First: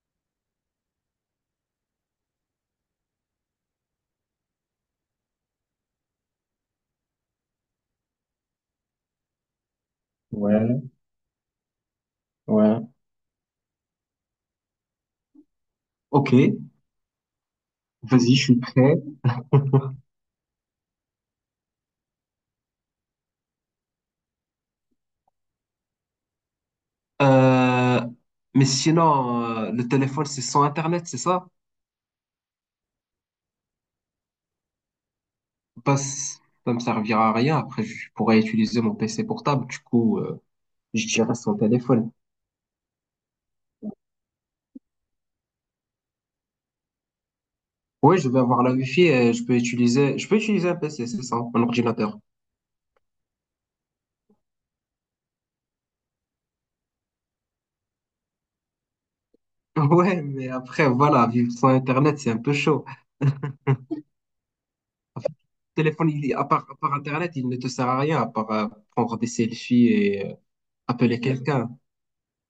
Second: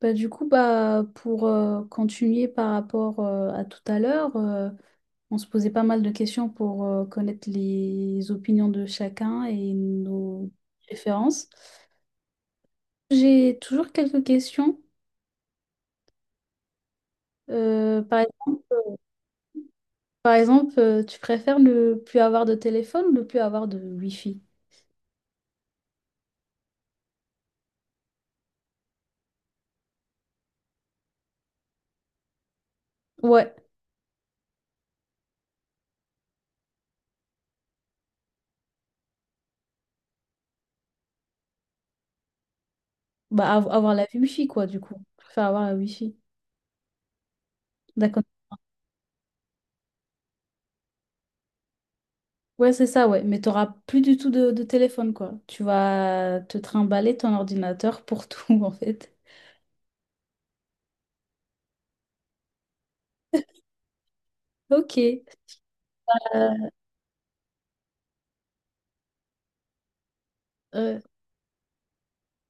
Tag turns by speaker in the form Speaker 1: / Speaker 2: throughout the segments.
Speaker 1: Bah, du coup, pour continuer par rapport à tout à l'heure, on se posait pas mal de questions pour connaître les opinions de chacun et nos
Speaker 2: Ouais,
Speaker 1: préférences.
Speaker 2: ouais.
Speaker 1: J'ai toujours quelques questions.
Speaker 2: Ok,
Speaker 1: Euh, par
Speaker 2: vas-y, je suis
Speaker 1: exemple,
Speaker 2: prêt.
Speaker 1: par exemple, tu préfères ne plus avoir de téléphone ou ne plus avoir de Wi-Fi?
Speaker 2: Euh, mais sinon, le téléphone, c'est sans Internet, c'est ça?
Speaker 1: Ouais,
Speaker 2: Bah, ça me servira à rien. Après, je pourrais utiliser mon PC portable. Du coup, je dirais sans téléphone.
Speaker 1: bah, avoir la Wi-Fi, quoi, du coup. Je préfère avoir la Wi-Fi.
Speaker 2: Oui,
Speaker 1: D'accord.
Speaker 2: je vais avoir la Wi-Fi et je peux utiliser un PC, c'est ça, un ordinateur.
Speaker 1: Ouais, c'est ça, ouais. Mais t'auras plus du tout de téléphone, quoi. Tu vas te trimballer ton ordinateur pour tout, en fait.
Speaker 2: Ouais, mais après, voilà, vivre sans Internet, c'est un peu chaud.
Speaker 1: Ok.
Speaker 2: Après, le téléphone, à part Internet, il ne te sert à rien, à part prendre des selfies et
Speaker 1: Euh,
Speaker 2: appeler quelqu'un.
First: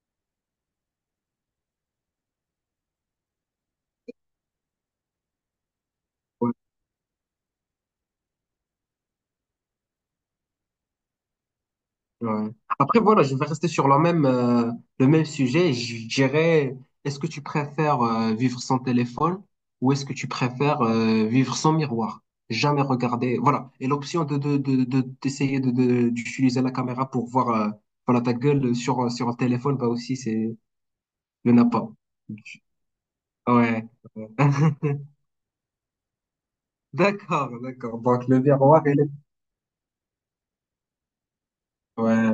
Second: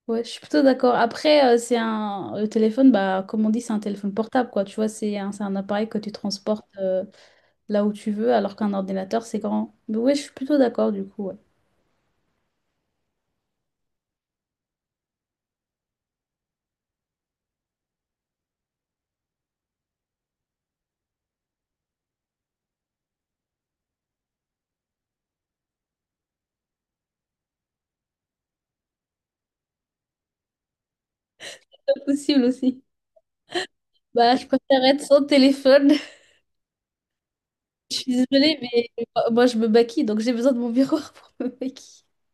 Speaker 1: ouais, je suis plutôt d'accord. Après, c'est un... Le téléphone, bah, comme on dit, c'est un téléphone portable, quoi. Tu vois, c'est un appareil que tu
Speaker 2: Ouais.
Speaker 1: transportes là où tu veux, alors qu'un ordinateur, c'est grand. Mais ouais, je suis plutôt d'accord, du coup, ouais.
Speaker 2: Ouais. Après, voilà, je vais rester sur le même sujet. Je dirais, est-ce que tu préfères vivre sans téléphone ou est-ce que tu préfères vivre sans miroir? Jamais regarder. Voilà. Et l'option d'essayer d'utiliser la caméra pour voir voilà, ta gueule sur un téléphone, bah aussi, c'est, il n'y en a pas.
Speaker 1: Pas possible aussi.
Speaker 2: Ouais.
Speaker 1: Bah, je préfère être sans téléphone.
Speaker 2: D'accord,
Speaker 1: Je
Speaker 2: d'accord.
Speaker 1: suis
Speaker 2: Donc, le
Speaker 1: désolée,
Speaker 2: miroir,
Speaker 1: mais
Speaker 2: il est...
Speaker 1: moi, je me maquille, donc j'ai besoin de mon miroir pour me maquiller.
Speaker 2: Ouais.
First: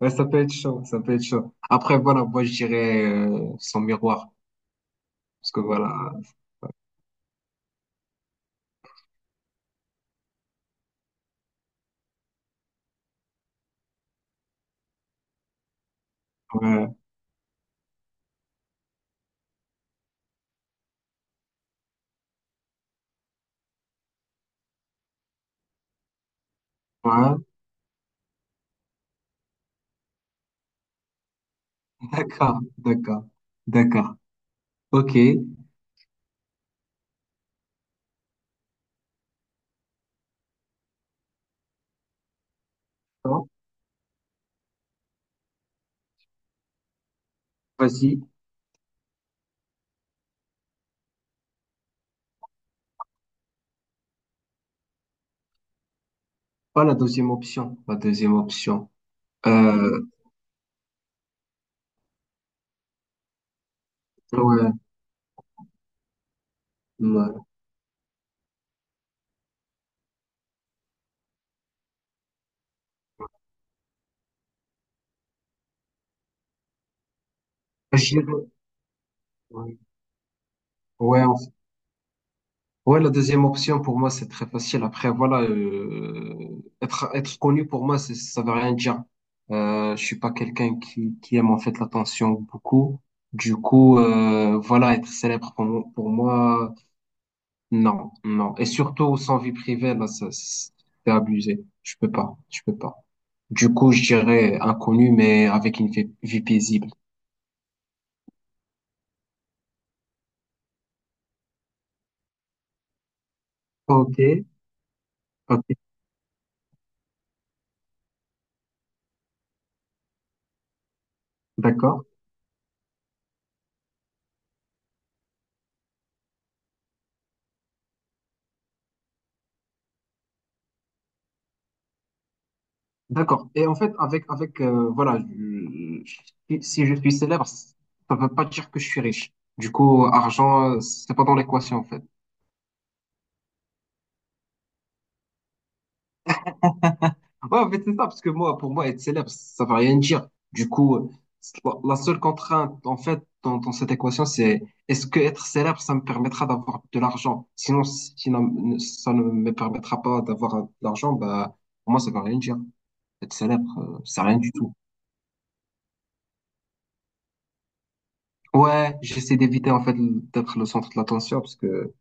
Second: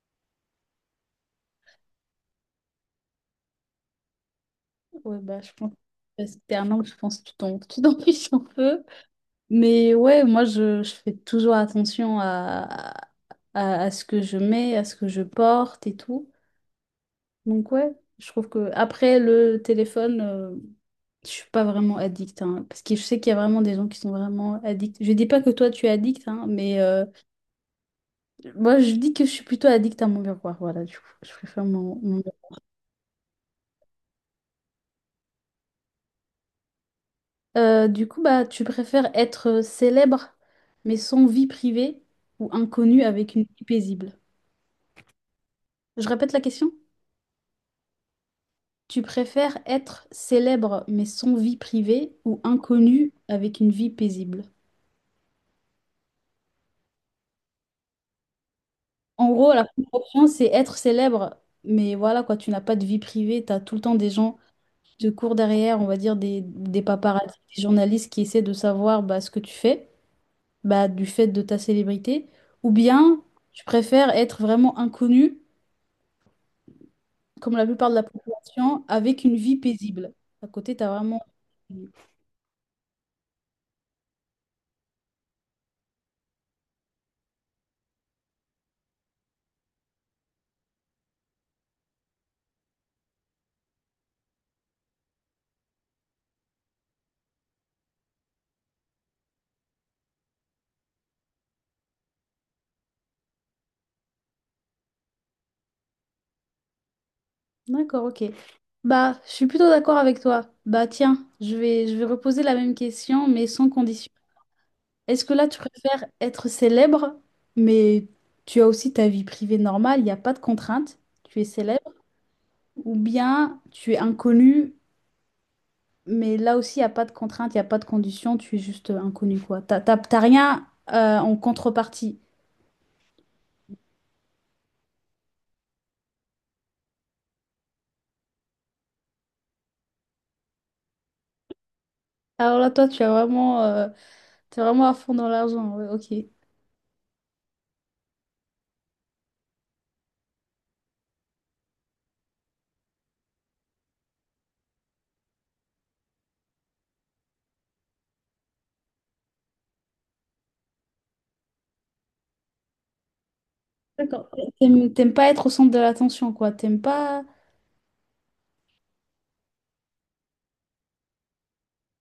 Speaker 2: Ouais, ça peut être chaud, ça peut être chaud. Après, voilà, moi, je dirais sans miroir.
Speaker 1: Ouais, bah, je
Speaker 2: Parce que
Speaker 1: pense
Speaker 2: voilà,
Speaker 1: que c'était un an, je pense que tu t'en fiches un peu. Mais ouais, moi, je fais toujours attention à ce que je mets, à ce que je porte et tout.
Speaker 2: ouais,
Speaker 1: Donc ouais, je trouve que après le téléphone, je suis pas vraiment addict, hein, parce que je sais qu'il y a vraiment des gens qui sont vraiment addicts. Je dis pas que toi, tu es addict, hein, mais
Speaker 2: ouais,
Speaker 1: moi, je dis que je suis plutôt addict à mon miroir. Voilà, du coup, je préfère mon
Speaker 2: d'accord, d'accord, d'accord. Ok,
Speaker 1: Du coup, tu préfères être célèbre mais sans vie privée ou inconnu avec une
Speaker 2: bon,
Speaker 1: vie paisible? Je répète la question.
Speaker 2: vas-y.
Speaker 1: Tu préfères être célèbre mais sans vie privée ou inconnu avec une vie paisible?
Speaker 2: Pas la deuxième option, la deuxième option.
Speaker 1: En gros, la première
Speaker 2: Euh,
Speaker 1: option, c'est être célèbre, mais voilà quoi, tu n'as pas de vie privée, tu as tout le temps des gens
Speaker 2: ouais,
Speaker 1: qui te courent derrière, on va dire des paparazzi,
Speaker 2: ouais.
Speaker 1: des journalistes qui essaient de savoir bah, ce que tu fais, bah, du fait de ta célébrité. Ou bien, tu préfères être vraiment inconnu comme la plupart de la
Speaker 2: Je dirais-
Speaker 1: population, avec une vie
Speaker 2: ouais,
Speaker 1: paisible. À côté, tu as vraiment...
Speaker 2: ouais, ouais, la deuxième option pour moi c'est très facile. Après, voilà, être connu pour moi, ça veut rien dire. Je suis pas quelqu'un qui aime en fait l'attention beaucoup. Du coup, voilà, être célèbre pour moi, pour moi. Non, non. Et surtout, sans vie privée, là, ça, c'est abusé. Je peux pas, je peux pas. Du coup, je dirais inconnu, mais avec une vie paisible.
Speaker 1: D'accord, ok. Bah, je suis plutôt d'accord avec toi. Bah, tiens, je vais reposer la même question, mais sans condition.
Speaker 2: Ok,
Speaker 1: Est-ce que là, tu
Speaker 2: ok,
Speaker 1: préfères être célèbre, mais tu as aussi ta vie privée normale, il n'y a pas de contrainte, tu es célèbre,
Speaker 2: d'accord,
Speaker 1: ou bien tu es inconnu, mais là aussi, il n'y a pas de contrainte, il n'y a pas de condition, tu es juste inconnu, quoi. T'as rien en contrepartie.
Speaker 2: d'accord. Et en fait, voilà, si je suis célèbre, ça veut pas dire que je suis riche. Du coup, argent, c'est pas dans l'équation, en fait.
Speaker 1: Alors là, toi, tu as vraiment... T'es vraiment à fond dans l'argent, ouais, ok.
Speaker 2: Ouais, en fait, c'est ça, parce que moi, pour moi, être célèbre, ça veut rien dire. Du coup, c'est- la seule contrainte, en fait, dans cette équation, c'est est-ce que être célèbre, ça me permettra d'avoir de l'argent? Sinon, ça ne me permettra pas d'avoir de l'argent, bah, pour moi, ça veut rien dire. Être célèbre, c'est
Speaker 1: D'accord.
Speaker 2: rien du tout.
Speaker 1: T'aimes pas être au centre de l'attention, quoi. T'aimes pas...
Speaker 2: Ouais, j'essaie d'éviter, en fait, d'être le centre de l'attention, parce que,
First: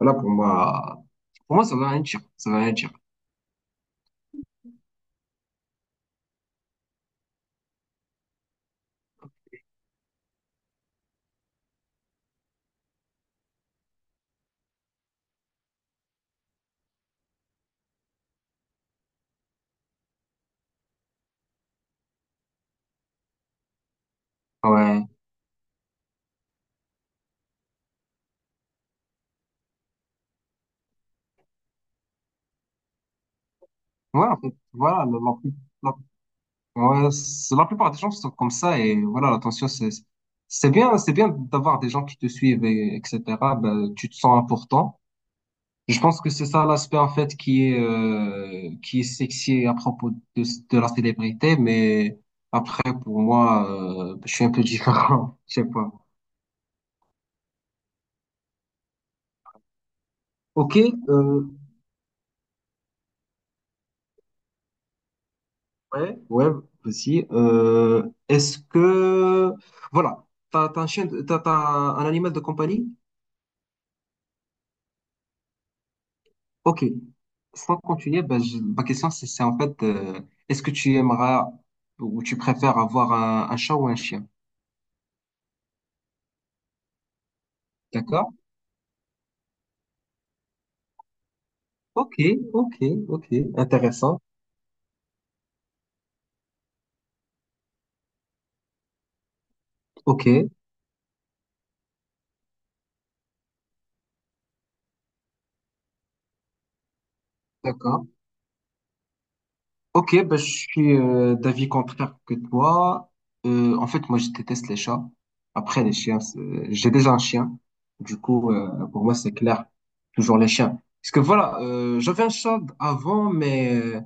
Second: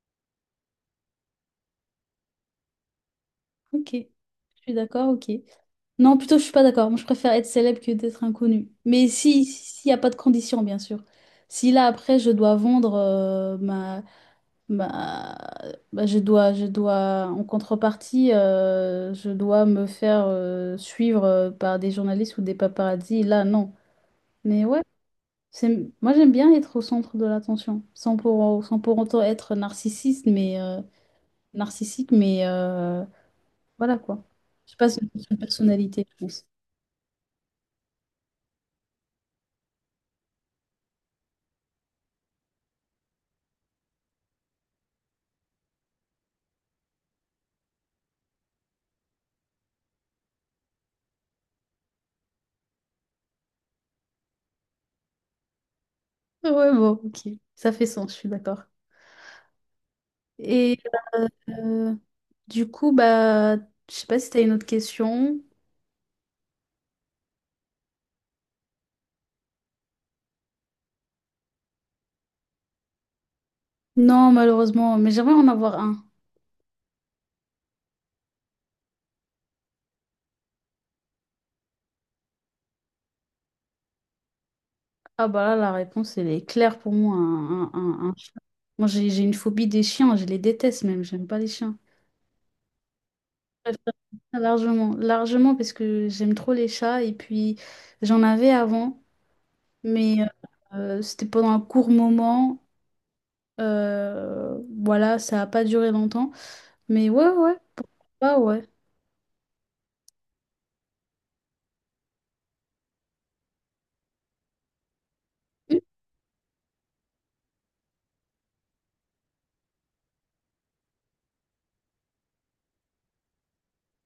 Speaker 2: voilà, pour moi, ça veut rien dire. Ça veut rien dire.
Speaker 1: Ok. Je suis d'accord, ok. Non, plutôt, je suis pas d'accord. Moi, je préfère être célèbre que d'être inconnu. Mais si, s'il n'y a pas de condition, bien sûr. Si là, après, je dois vendre ma... bah, je dois, en contrepartie, je dois me faire suivre par des journalistes ou des paparazzis, là, non. Mais ouais.
Speaker 2: Ouais.
Speaker 1: C'est- Moi, j'aime bien être au centre de l'attention, sans pour autant être narcissiste, mais narcissique, mais voilà quoi.
Speaker 2: Ouais, en fait,
Speaker 1: Je passe
Speaker 2: voilà,
Speaker 1: une question de
Speaker 2: la,
Speaker 1: personnalité, je pense.
Speaker 2: ouais, la plupart des gens sont comme ça et voilà, l'attention, c'est bien d'avoir des gens qui te suivent et etc. Ben, tu te sens important. Je pense que c'est ça l'aspect en fait qui est sexy à propos de, de la célébrité, mais après pour moi, je suis un peu différent, je sais pas.
Speaker 1: Ouais, bon, ok. Ça fait sens, je suis d'accord.
Speaker 2: Ok,
Speaker 1: Et euh,
Speaker 2: euh,
Speaker 1: euh, du coup, bah, je sais pas si t'as une autre question.
Speaker 2: ouais, ouais, aussi. Est-ce que voilà, t'as un chien, t'as un animal de compagnie?
Speaker 1: Non, malheureusement, mais j'aimerais en avoir un.
Speaker 2: Ok, sans continuer, ben, ma question c'est en fait, est-ce que tu aimeras ou tu préfères avoir un chat ou un chien?
Speaker 1: Ah bah là, la réponse, elle est claire pour moi. Un
Speaker 2: D'accord?
Speaker 1: chien. Moi, j'ai une phobie des chiens, je les déteste même, j'aime pas les chiens.
Speaker 2: Ok, ok, ok, intéressant.
Speaker 1: Largement, largement parce que j'aime trop les chats et puis j'en avais avant, mais
Speaker 2: Ok,
Speaker 1: euh, c'était pendant un court moment. euh, voilà, ça a pas duré longtemps. Mais ouais,
Speaker 2: d'accord.
Speaker 1: ah ouais.
Speaker 2: Ok, ben, je suis d'avis contraire que toi. En fait, moi je déteste les chats.
Speaker 1: Hum.
Speaker 2: Après les chiens, j'ai déjà un chien. Du coup, pour moi c'est clair, toujours les chiens. Parce que voilà, j'avais un chat avant.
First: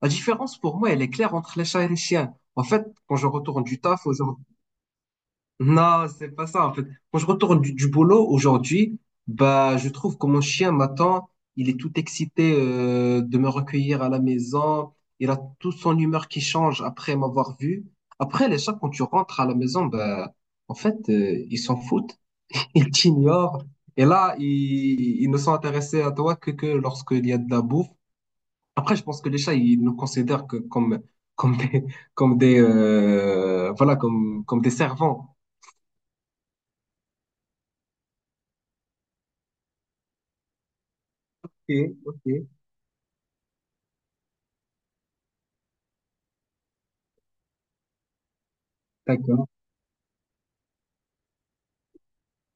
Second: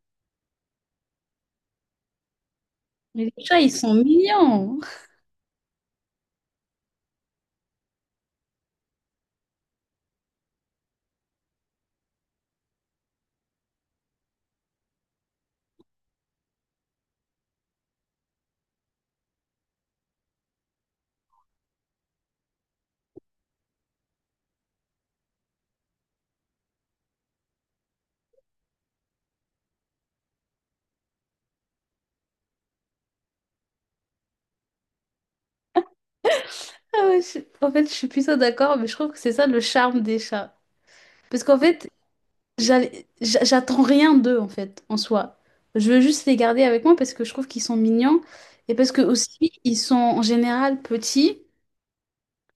Speaker 2: La différence pour moi, elle est claire entre les chats et les chiens. En fait, quand
Speaker 1: Mais
Speaker 2: je
Speaker 1: les chats,
Speaker 2: retourne
Speaker 1: ils
Speaker 2: du
Speaker 1: sont
Speaker 2: taf aujourd'hui,
Speaker 1: mignons.
Speaker 2: non, c'est pas ça. En fait, quand je retourne du boulot aujourd'hui, bah, je trouve que mon chien m'attend. Il est tout excité de me recueillir à la maison. Il a toute son humeur qui change après m'avoir vu. Après, les chats, quand tu rentres à la maison, bah, en fait, ils s'en foutent. Ils t'ignorent. Et là, ils ne sont intéressés à toi que lorsqu'il y a de la bouffe après, je pense que les chats, ils nous considèrent que comme des, comme des servants.
Speaker 1: Ah ouais, je- En fait, je suis plutôt d'accord, mais je trouve que c'est ça le charme des chats. Parce
Speaker 2: Ok,
Speaker 1: qu'en fait,
Speaker 2: ok,
Speaker 1: j'attends rien d'eux, en fait, en soi. Je veux juste les garder avec moi parce que je trouve qu'ils sont mignons et parce que
Speaker 2: d'accord.
Speaker 1: aussi, ils sont en général petits.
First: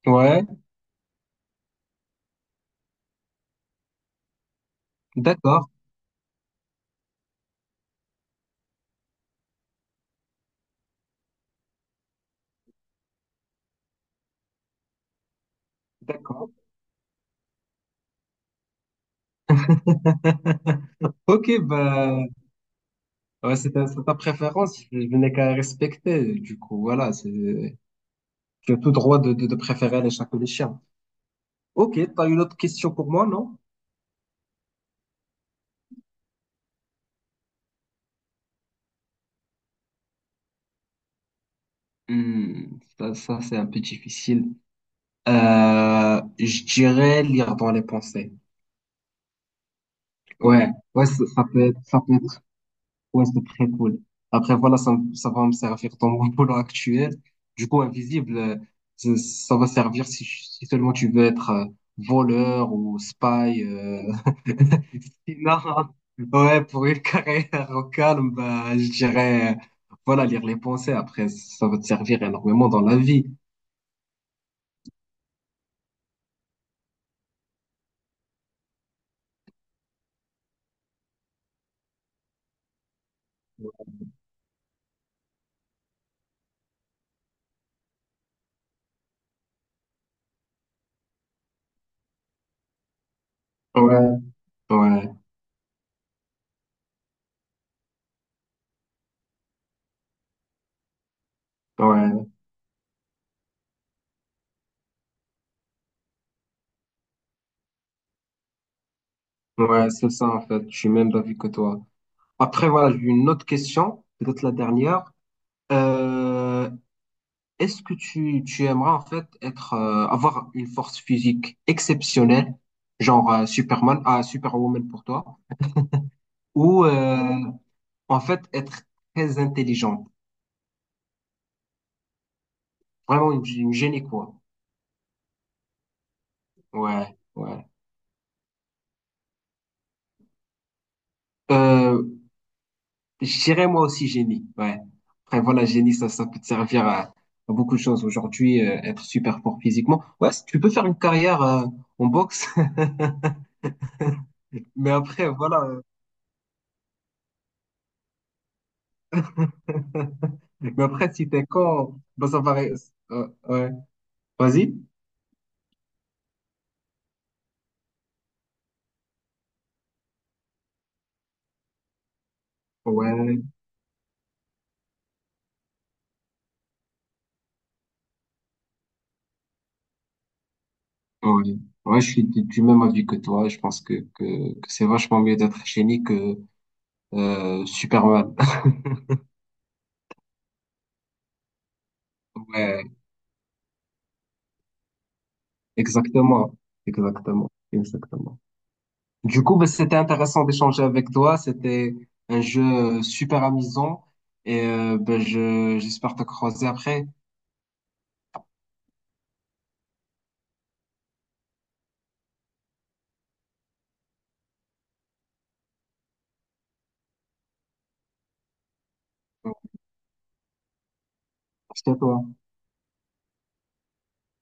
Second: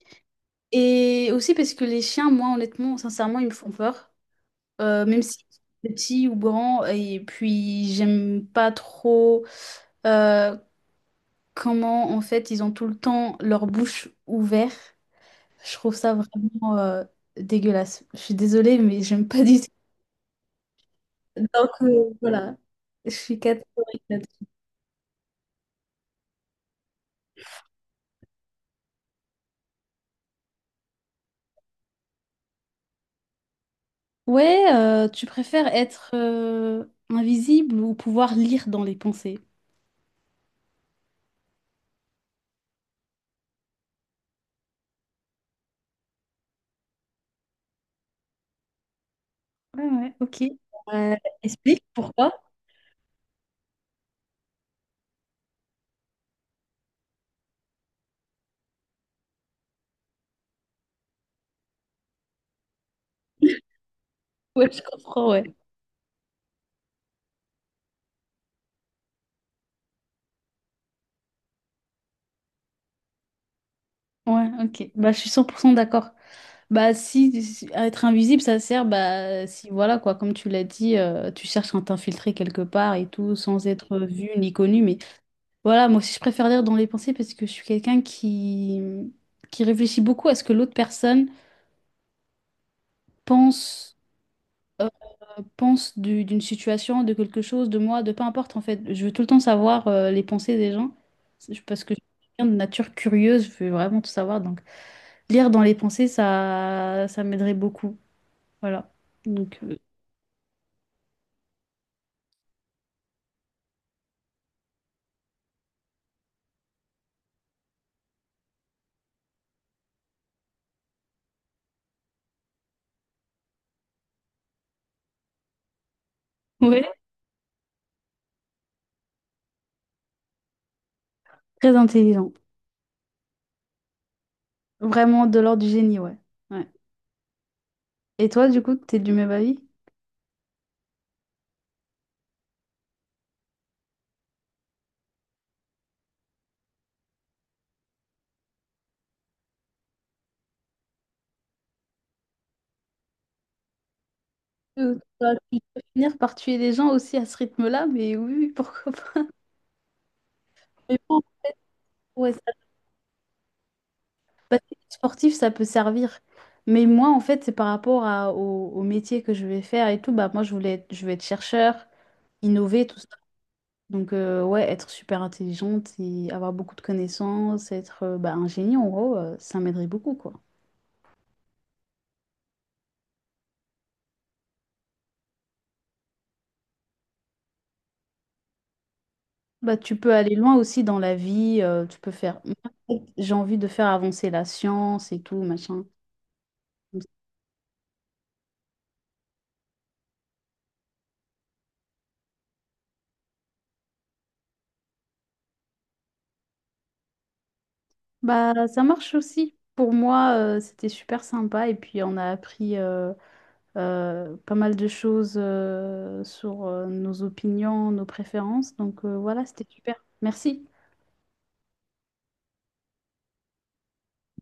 Speaker 2: Ouais,
Speaker 1: Et aussi parce que les chiens, moi, honnêtement, sincèrement, ils me font peur. Même si
Speaker 2: d'accord,
Speaker 1: petits ou grands. Et puis, j'aime pas trop euh, comment, en fait, ils ont tout le temps leur bouche ouverte. Je trouve ça
Speaker 2: d'accord.
Speaker 1: vraiment dégueulasse. Je suis désolée, mais j'aime pas du tout.
Speaker 2: Ok,
Speaker 1: Donc,
Speaker 2: bah,
Speaker 1: voilà. Je suis
Speaker 2: ouais, c'est ta,
Speaker 1: catégorique
Speaker 2: c'est ta
Speaker 1: là-dessus.
Speaker 2: préférence, je n'ai qu'à respecter. Du coup, voilà, tu as tout droit de préférer les chats que les chiens. Ok, t'as une autre question pour moi, non?
Speaker 1: Ouais, tu préfères être invisible ou pouvoir lire dans les pensées?
Speaker 2: Ça c'est un peu difficile. Je dirais lire dans les pensées.
Speaker 1: Ouais, ouais, ok.
Speaker 2: Ouais, ouais,
Speaker 1: Euh,
Speaker 2: ça ça peut être,
Speaker 1: explique
Speaker 2: ça peut
Speaker 1: pourquoi?
Speaker 2: être, ouais, c'est très cool. Après, voilà, ça va me servir dans mon boulot actuel. Du coup, invisible, ça va servir si seulement tu veux être voleur ou spy.
Speaker 1: Ouais, je comprends, ouais.
Speaker 2: Sinon, ouais, pour une carrière au calme, bah, je dirais, voilà, lire les pensées. Après, ça va te servir énormément dans la vie.
Speaker 1: Ouais, ok. Bah, je suis 100% d'accord. Bah, si, si- à être invisible, ça sert, bah, si, voilà, quoi, comme tu l'as dit, tu cherches à t'infiltrer quelque part et tout, sans être vu ni connu. Mais voilà, moi aussi, je préfère lire dans les pensées parce que je suis quelqu'un qui réfléchit beaucoup à ce que l'autre personne pense,
Speaker 2: Ouais,
Speaker 1: euh,
Speaker 2: ouais,
Speaker 1: pense d'une situation, de quelque chose, de moi, de peu importe, en fait. Je veux tout le temps savoir les pensées des gens. C'est- parce que je
Speaker 2: ouais,
Speaker 1: suis quelqu'un de nature curieuse, je veux vraiment tout savoir. Donc. Lire dans les pensées, ça ça m'aiderait beaucoup. Voilà. Donc. Euh,
Speaker 2: ouais, c'est ça en fait, je suis même d'avis que toi. Après, voilà, j'ai une autre question, peut-être la dernière. Euh, Est-ce que tu aimerais en fait avoir une force physique exceptionnelle, genre Superman, ah, Superwoman pour toi, ou
Speaker 1: Ouais.
Speaker 2: en fait être très intelligente?
Speaker 1: Très intelligent.
Speaker 2: Vraiment une génie, quoi.
Speaker 1: Vraiment de l'ordre du génie, ouais. Ouais.
Speaker 2: Ouais, ouais.
Speaker 1: Et toi, du coup, t'es du même avis?
Speaker 2: Euh, je dirais moi aussi génie, ouais. Après, voilà, génie, ça peut te servir à beaucoup de choses. Aujourd'hui, être super fort physiquement. Ouais, tu peux faire une carrière en boxe, mais
Speaker 1: Euh,
Speaker 2: après,
Speaker 1: ça va
Speaker 2: voilà.
Speaker 1: finir par tuer les gens aussi à ce rythme-là, mais oui, oui, pourquoi pas.
Speaker 2: Mais
Speaker 1: Mais
Speaker 2: après,
Speaker 1: bon,
Speaker 2: si t'es con, bah,
Speaker 1: ouais, ça,
Speaker 2: ça va, ouais.
Speaker 1: parce
Speaker 2: Vas-y.
Speaker 1: que sportif, ça peut servir. Mais moi, en fait, c'est par rapport à, au, au métier que je vais faire et tout. Bah, moi, je vais être chercheur, innover, tout ça.
Speaker 2: Ouais,
Speaker 1: Donc, ouais, être super intelligente et avoir beaucoup de connaissances, être bah, un génie, en gros, ça m'aiderait beaucoup, quoi.
Speaker 2: ouais. Ouais, je suis du même avis que toi. Je pense que c'est vachement mieux d'être génie que Superman.
Speaker 1: Bah, tu peux aller loin aussi dans la vie, tu peux faire...
Speaker 2: Ouais.
Speaker 1: J'ai envie de faire avancer la science et tout, machin.
Speaker 2: Exactement, exactement, exactement. Du coup, bah, c'était intéressant d'échanger avec toi. C'était un jeu super amusant et bah, j'espère te croiser après.
Speaker 1: Bah, ça marche aussi. Pour moi, c'était super sympa et puis on a appris pas mal de choses sur nos opinions, nos préférences. Donc, voilà, c'était super. Merci.
Speaker 2: Merci à toi.